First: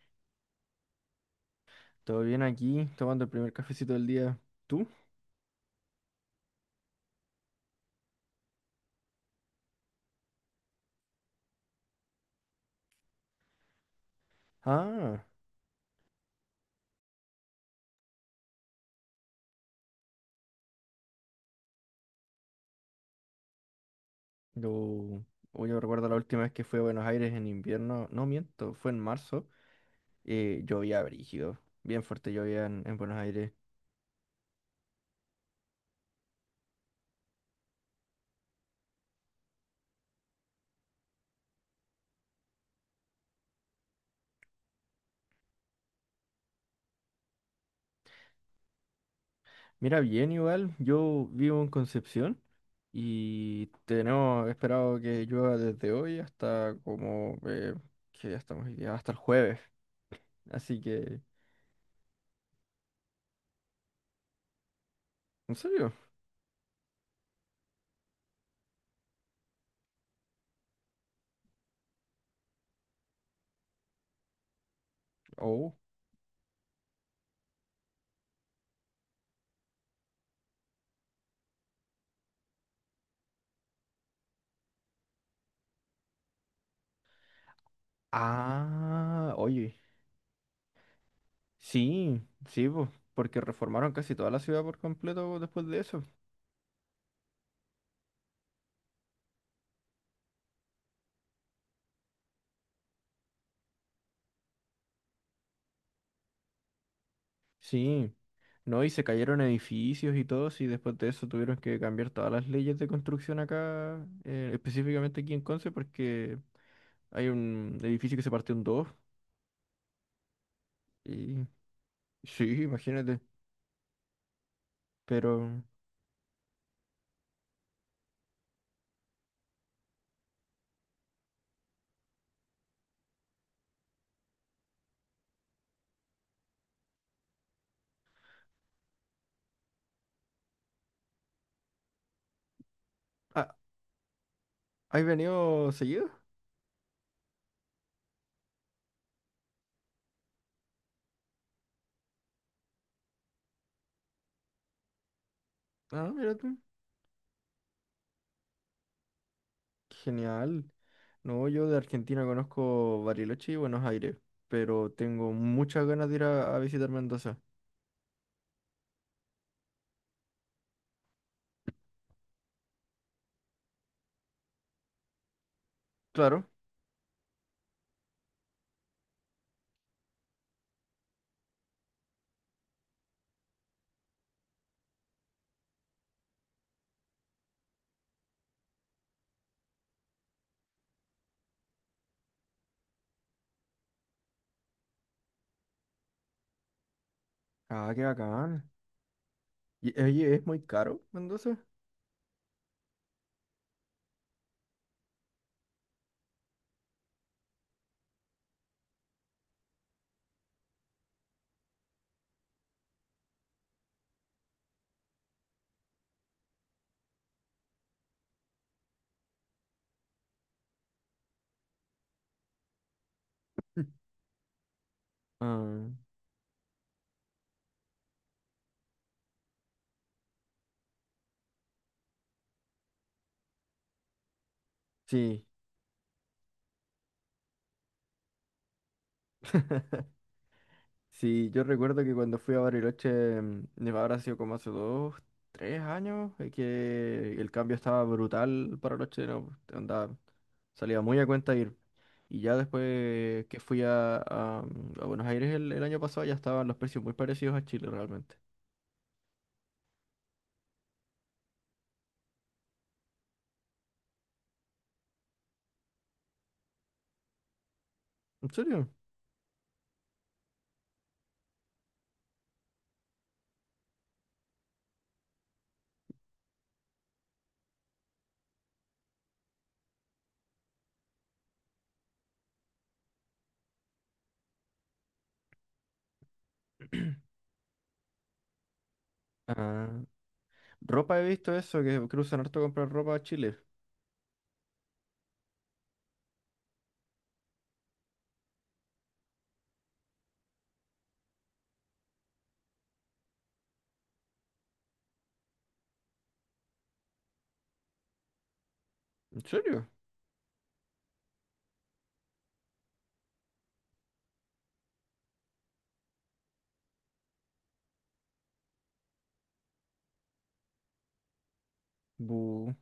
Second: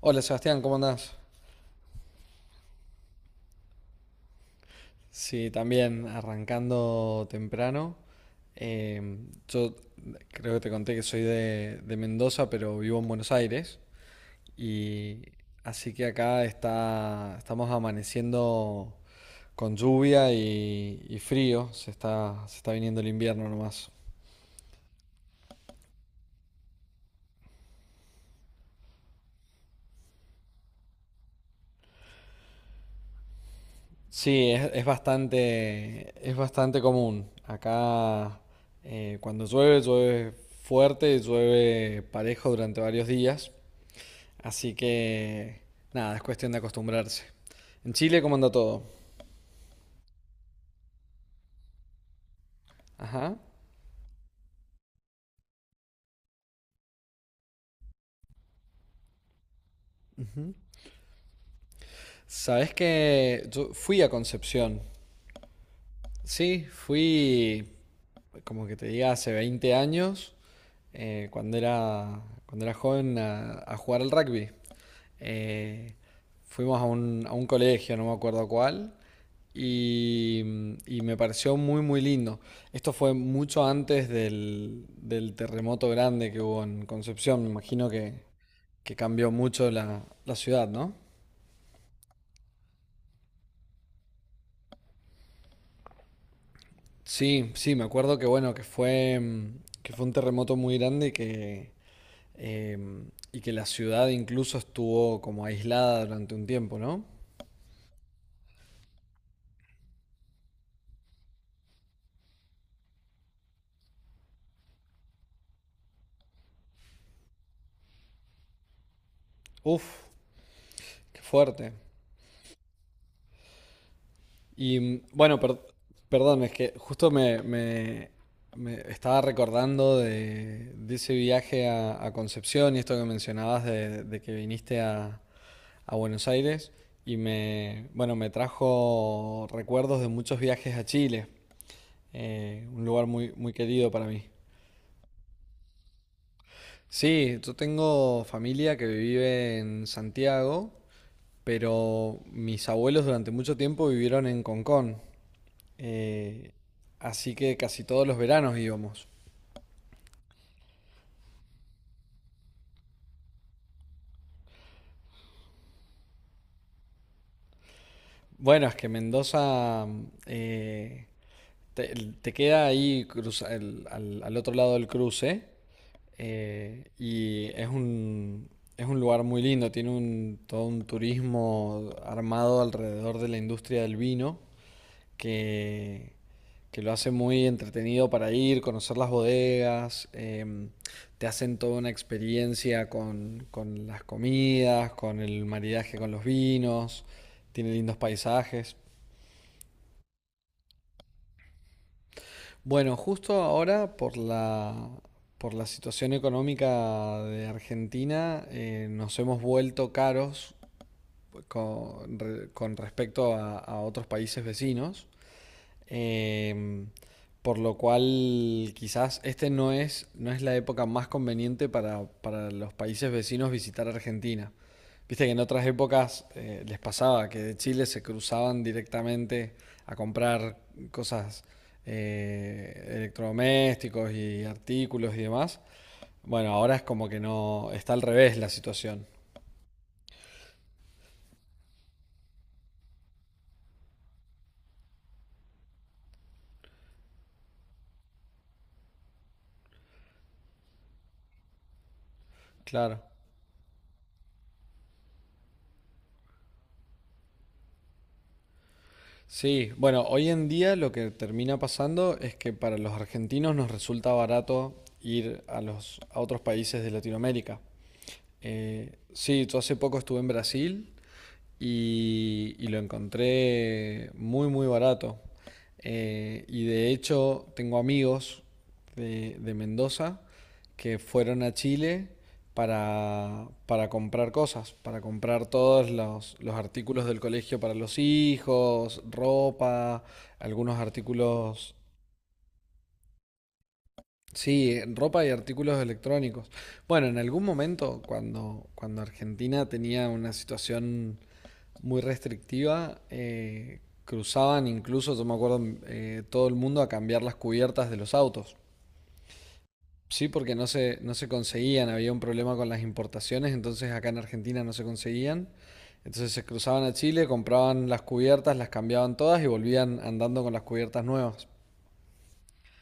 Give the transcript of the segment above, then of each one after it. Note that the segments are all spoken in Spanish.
Hola Sebastián, ¿cómo andás? Todo bien aquí, tomando el primer cafecito del día. ¿Tú? Sí, también arrancando temprano. Eh, yo creo que te conté que soy de Mendoza, pero vivo en Buenos Aires. Y Ah, así que acá estamos amaneciendo con lluvia y frío. Se está viniendo el invierno nomás. yo, oh, yo recuerdo la última vez que fui a Buenos Aires en invierno. No miento, fue en marzo. Llovía brígido, bien fuerte llovía en Buenos Aires. Sí, es bastante común. Acá cuando llueve, llueve fuerte, llueve parejo durante varios días. Así que nada, es cuestión de acostumbrarse. En Chile, ¿cómo anda todo? Mira, bien igual, yo vivo en Concepción Ajá. y tenemos esperado que llueva desde hoy hasta como que ya estamos hoy día, hasta el jueves. Así que, Sabes que yo fui a Concepción. ¿en serio? Sí, fui como que te diga, hace 20 años, cuando cuando era joven, a jugar al rugby. Oh. Eh, fuimos a a un colegio, no me acuerdo cuál, y, y me pareció muy, muy lindo. Esto fue mucho antes del terremoto grande que hubo en Concepción, me imagino que cambió Ah, mucho oye. La ciudad, ¿no? Sí, sí, po, porque reformaron casi toda la ciudad por completo después de eso. Sí, sí, me acuerdo que bueno, que fue, que fue un terremoto muy grande Eh, y que la ciudad incluso estuvo como aislada durante un tiempo, ¿no? Sí, no, y se cayeron edificios y todo, y después de eso tuvieron que cambiar todas las leyes de construcción acá, específicamente aquí en Conce, porque hay un edificio que se partió en dos. Uf, qué Y fuerte. sí, imagínate, Y bueno, pero... perdón, es que justo me estaba recordando de ese viaje a Concepción y esto que mencionabas de que viniste a Buenos Aires y me, bueno, me trajo recuerdos de muchos viajes a Chile, un lugar muy, muy Ah, querido para mí. ¿has venido seguido? Sí, yo tengo familia que vive en Santiago, pero mis abuelos durante mucho tiempo vivieron en Concón, Ah, mira eh, tú. así que casi todos los veranos íbamos. Genial. No, yo de Argentina conozco Bariloche y Buenos Aires, pero tengo muchas ganas de ir a visitar Mendoza. Bueno, es que Mendoza eh, te, te queda ahí al otro lado del cruce Claro. Y es es un lugar muy lindo, tiene un, todo un turismo armado alrededor de la industria del vino. Que, que lo hace muy entretenido para ir, conocer las bodegas, te hacen toda una experiencia con las comidas, con el maridaje con los vinos, tiene Ah, lindos qué bacán. paisajes. Y, oye, ¿es muy caro Mendoza? Bueno, justo ahora por la situación económica de Argentina nos hemos vuelto caros con respecto a otros países vecinos. Em, por lo cual quizás este no es, no es la época más conveniente para los países vecinos visitar Argentina. Viste que en otras Ah, épocas les pasaba que de Chile se cruzaban directamente a comprar cosas electrodomésticos y artículos y sí. demás. Bueno, ahora es como que no, está al revés la situación. Sí, yo recuerdo que cuando fui a Bariloche, habrá sido como hace dos, tres años, que el cambio estaba brutal para los chilenos, pues, andaba, salía muy a cuenta ir. Y ya Claro. después que fui a, a Buenos Aires el año pasado, ya estaban los precios muy parecidos a Chile realmente. Sí, bueno, hoy en día lo que termina pasando es que para los argentinos nos resulta barato ir a los a otros países de Latinoamérica. ¿En serio? Sí, yo hace poco estuve en Brasil y lo encontré muy, muy barato. Y de hecho tengo amigos de Mendoza que fueron a Chile para comprar cosas, para comprar todos los artículos del colegio para los hijos, Ah, ropa, algunos ropa he visto artículos, eso, que cruzan harto comprar ropa a Chile. sí, ropa y artículos electrónicos. Bueno, en algún momento cuando Argentina tenía una situación muy restrictiva. Cruzaban incluso, yo me acuerdo, todo el mundo a cambiar las cubiertas de los autos. ¿En serio? Sí, porque no se conseguían, había un problema con las importaciones, entonces acá en Argentina no se conseguían. Entonces se cruzaban a Chile, compraban las cubiertas, las cambiaban todas y volvían andando con las cubiertas nuevas. Bu.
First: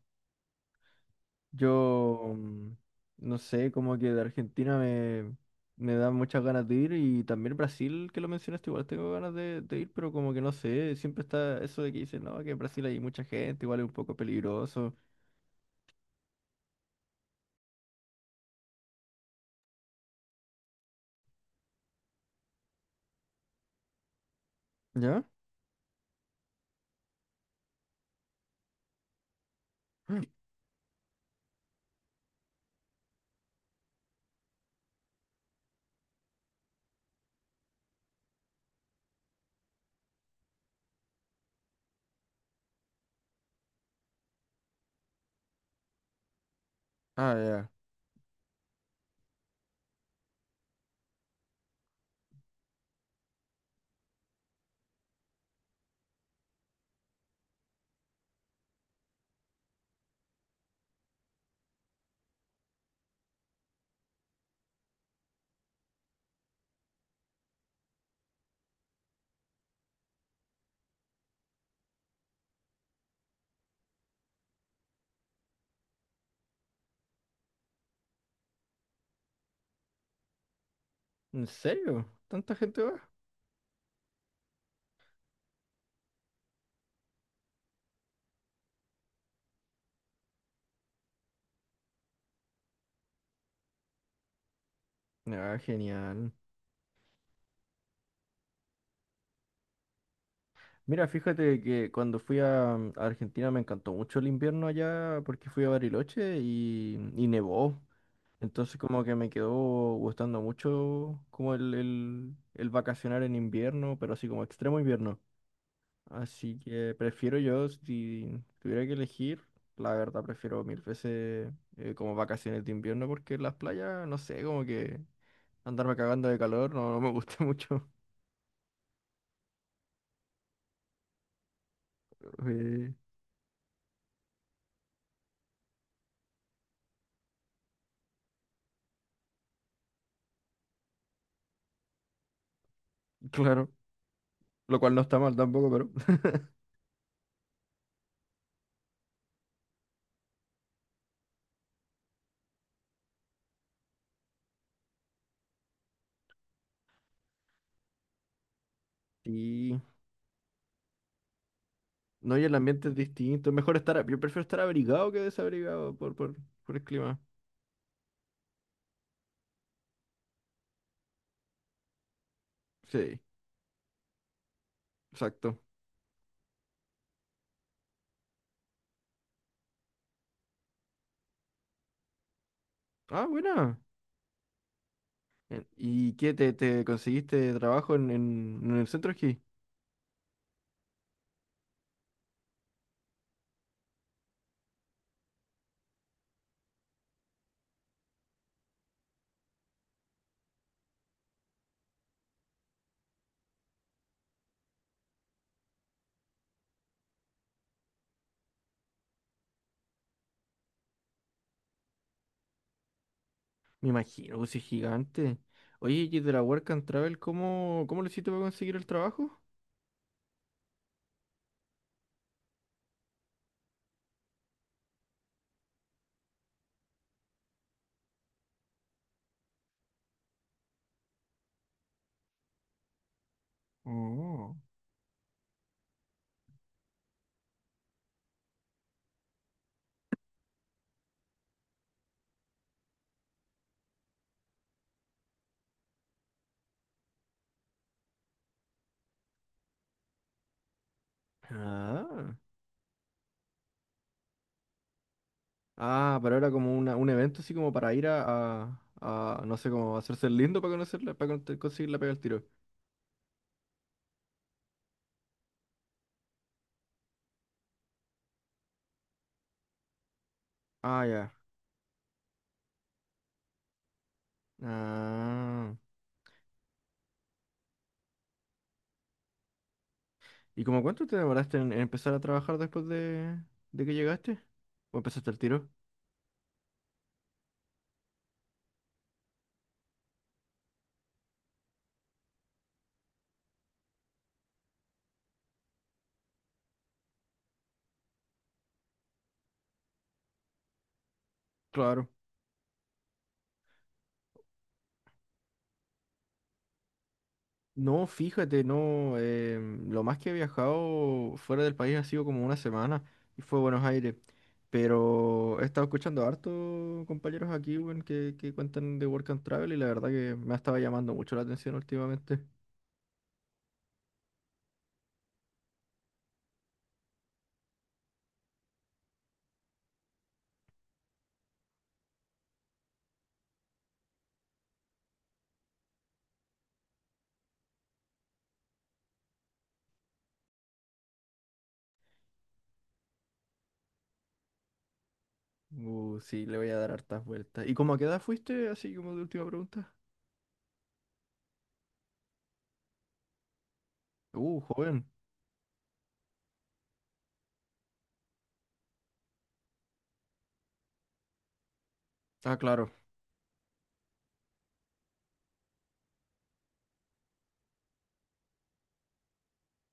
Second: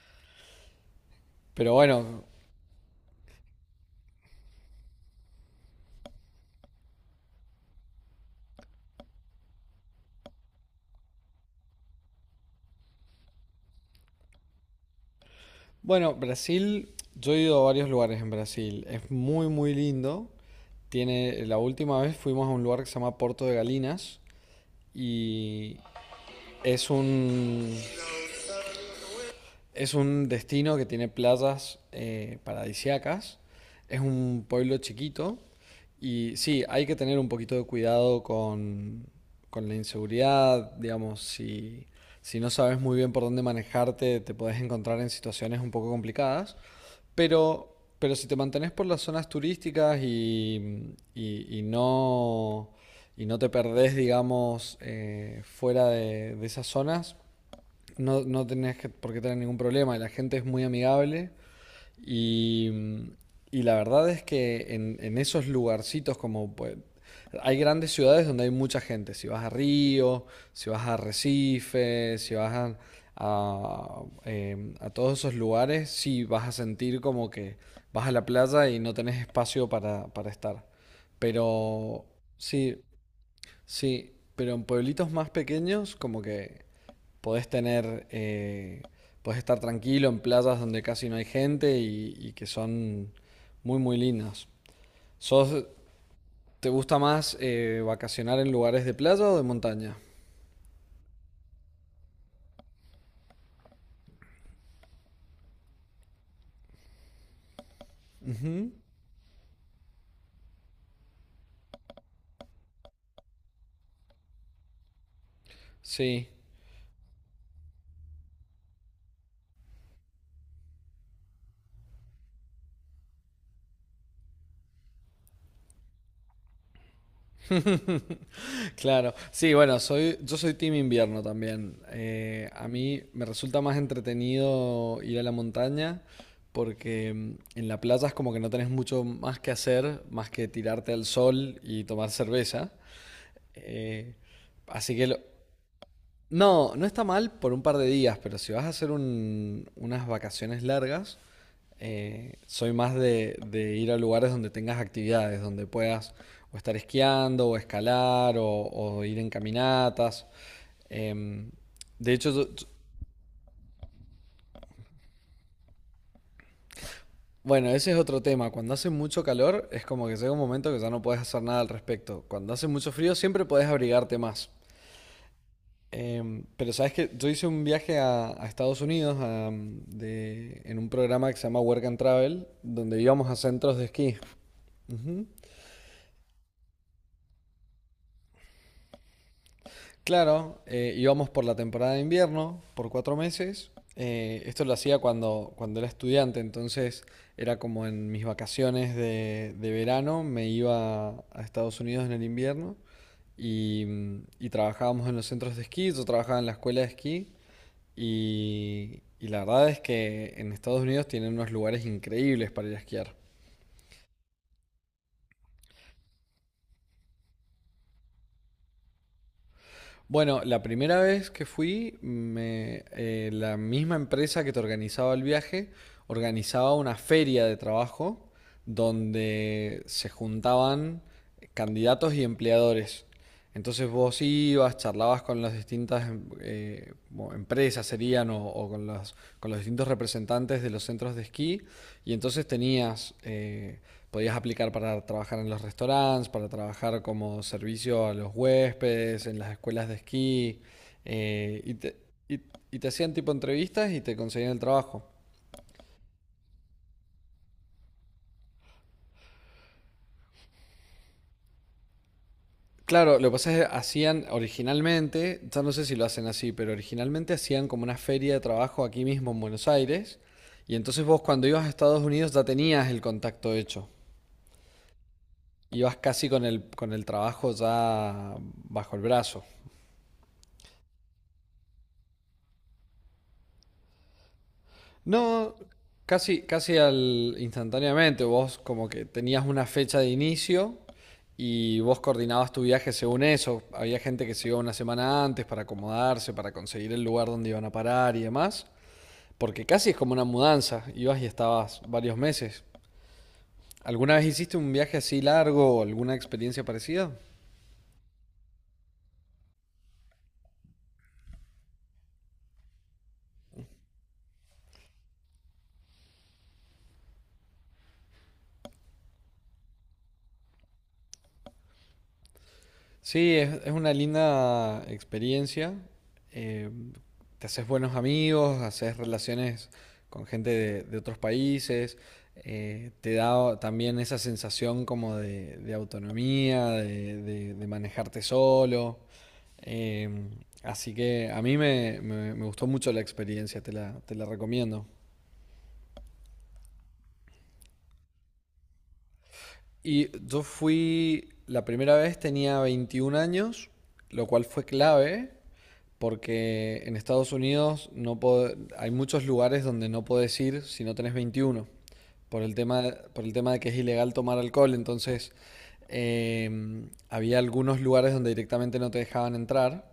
Pero bueno, Yo, no sé, como que de Argentina me da muchas ganas de ir y también Brasil, que lo mencionaste, igual tengo ganas de ir, pero como que no sé, siempre está eso de que dicen, no, que en Brasil hay mucha gente, igual es un poco peligroso. bueno, Brasil, yo he ido a varios lugares en Brasil, es muy muy lindo. Tiene, la última vez fuimos a un lugar que se llama Porto de Galinas ¿Ya? y es es un destino que tiene playas paradisiacas. Es un pueblo chiquito. Y sí, hay que tener un poquito de cuidado con la inseguridad, digamos, si, si no sabes muy bien por dónde manejarte, te podés encontrar en situaciones un poco complicadas, Ah, ya. Pero si te mantenés por las zonas turísticas y no te perdés, digamos, fuera de esas zonas, no, no tenés por qué tener ningún problema, la gente es muy amigable y, y la verdad es que en esos lugarcitos como pues, hay grandes ciudades donde hay mucha gente, si vas a Río, si vas a Recife, si vas a todos esos lugares, sí vas a sentir como que vas a la playa y no tenés espacio para estar. ¿En Pero serio? ¿Tanta sí, gente va? sí, pero en pueblitos más pequeños como que podés tener, podés estar tranquilo en playas donde casi no hay gente y que son muy, muy lindas. Ah, ¿Sos, genial. te gusta más vacacionar en lugares de playa o de montaña? Mira, fíjate que cuando fui a Argentina me encantó mucho el invierno allá porque fui a Bariloche y nevó. Ujú. Entonces como que me quedó gustando mucho como el vacacionar en invierno, pero así como extremo invierno. Sí, Así que prefiero yo, si tuviera que elegir, la verdad prefiero mil veces como vacaciones de invierno porque las playas, no sé, como que andarme cagando de calor no me gusta mucho. claro. Sí, bueno, yo soy team invierno también. A Eh, mí me resulta más entretenido ir a la montaña porque en la playa es como que no tenés mucho más que hacer, más que tirarte al sol y tomar cerveza. claro, Eh, lo así cual no que está mal tampoco, pero no, no está mal por un par de días, pero si vas a hacer unas vacaciones largas, soy más de ir a lugares donde tengas actividades, donde puedas o estar esquiando, o escalar, o ir en sí. caminatas. Em, de hecho, No, y el ambiente es distinto. Es mejor estar, yo prefiero estar abrigado que desabrigado por el clima. bueno, ese es otro tema. Cuando hace mucho calor, es como que llega un momento que ya no puedes hacer nada al respecto. Cuando hace mucho frío, Sí, siempre podés abrigarte más. exacto. Pero sabes que yo hice un viaje a Estados Unidos en un programa que se llama Work and Travel, donde Ah, íbamos a centros buena. de esquí. Ujú. ¿Y qué te conseguiste trabajo en el centro aquí? Claro, íbamos por la temporada de invierno, por 4 meses. Esto lo hacía cuando era estudiante, entonces era como en mis vacaciones de verano, me iba a Estados Unidos en el invierno y trabajábamos en los centros de esquí, yo trabajaba en la escuela de esquí. Y la verdad es que en Estados Unidos tienen unos lugares increíbles para ir a esquiar. Me imagino, pues si es gigante. Oye, y de la Work and Travel, ¿cómo, cómo lo hiciste para conseguir el trabajo? Bueno, la primera vez que fui, la misma empresa que te organizaba el viaje organizaba una feria de trabajo donde se juntaban candidatos y empleadores. Entonces vos Oh. ibas, charlabas con las distintas empresas, serían, o con los distintos representantes de los centros de esquí, y entonces tenías, podías aplicar para trabajar en los restaurantes, para trabajar como servicio a los huéspedes, en las escuelas de esquí, eh, y te, Ah, y- y te hacían tipo entrevistas y te conseguían el trabajo. ah, pero era como una, un evento así como para ir no sé, como hacerse el lindo para conocerla, para conseguir la pega al tiro. Claro, lo que pasa es que hacían originalmente, ya no sé si lo hacen así, pero originalmente hacían como una feria de trabajo aquí mismo en Buenos Aires. Y entonces Ah, vos ya. cuando ibas a Estados Unidos ya tenías el contacto hecho. Ah. Ibas casi con el trabajo ya bajo el brazo. ¿Y como cuánto te demoraste en empezar a trabajar después de que llegaste? ¿O empezaste el No, tiro? casi, casi al instantáneamente. Vos como que tenías una fecha de inicio y vos coordinabas tu viaje según eso. Había gente que se iba una semana antes para acomodarse, para conseguir el lugar donde iban a parar y demás. Porque casi es como una mudanza, ibas y estabas Claro. varios meses. ¿Alguna vez hiciste un viaje así largo o alguna experiencia parecida? No, fíjate, no. Lo más que he viajado fuera del país ha sido como una semana y fue Buenos Aires. Pero he estado escuchando harto compañeros aquí, weón, que cuentan de Work and Travel y la verdad que me ha estado llamando mucho la atención últimamente. Sí, es una linda experiencia. Eh, te haces buenos amigos, haces relaciones con gente de otros países, te da también esa sensación como de, autonomía, de manejarte solo. Eh, así que a mí me gustó mucho la experiencia, te te la recomiendo. Sí, le voy a dar hartas vueltas. ¿Y cómo a qué edad fuiste? Así como de última pregunta. Y yo fui, la primera vez tenía 21 años, lo cual fue Joven. clave porque en Estados Unidos no pod- hay muchos lugares donde no podés ir si no tenés 21, por el Ah, tema, claro. por el tema de que es ilegal tomar alcohol. Entonces, eh, había algunos lugares donde directamente no te dejaban entrar.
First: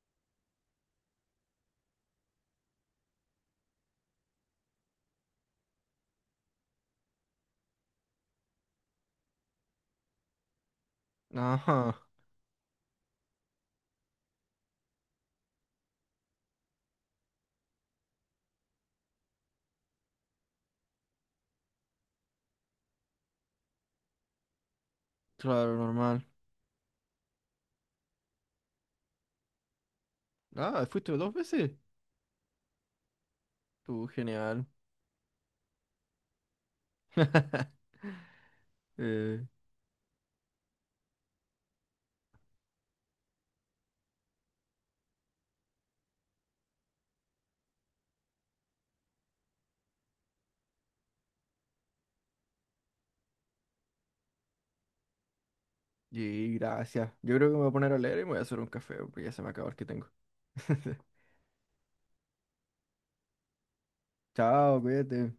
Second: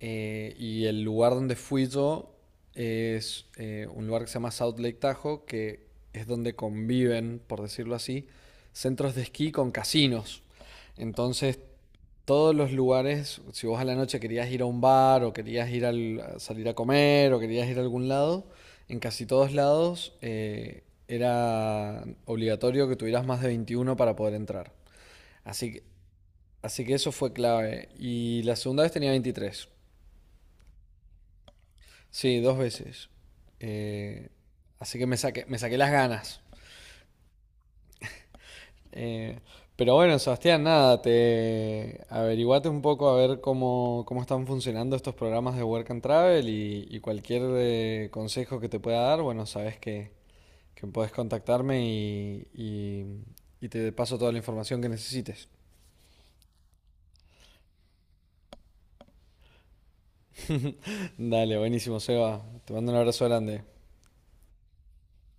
Y el lugar donde fui yo es un lugar que se llama South Lake Tahoe, que es donde conviven, por decirlo así, centros de esquí con casinos. Entonces, Ajá, todos los lugares, si vos a la noche querías ir a un bar o querías ir a salir a comer o querías ir a algún lado, en casi todos lados era obligatorio que tuvieras más de 21 para poder entrar. Así claro, que, normal. así que eso fue clave. Y la segunda vez tenía 23. Ah, ¿fuiste dos veces? Sí, dos veces. Tú, Eh, genial. así que me saqué las ganas. Eh, Eh, pero bueno, Sebastián, nada, te averiguate un poco a ver cómo, cómo están funcionando estos programas de Work and Travel y cualquier consejo que te pueda dar, bueno, sabes que puedes contactarme y te paso toda la información que necesites. Y gracias. Yo creo que me voy a poner a leer y me voy a hacer un café porque ya se me acabó el que tengo. Dale, buenísimo, Seba. Te mando un abrazo grande. Chao, cuídate.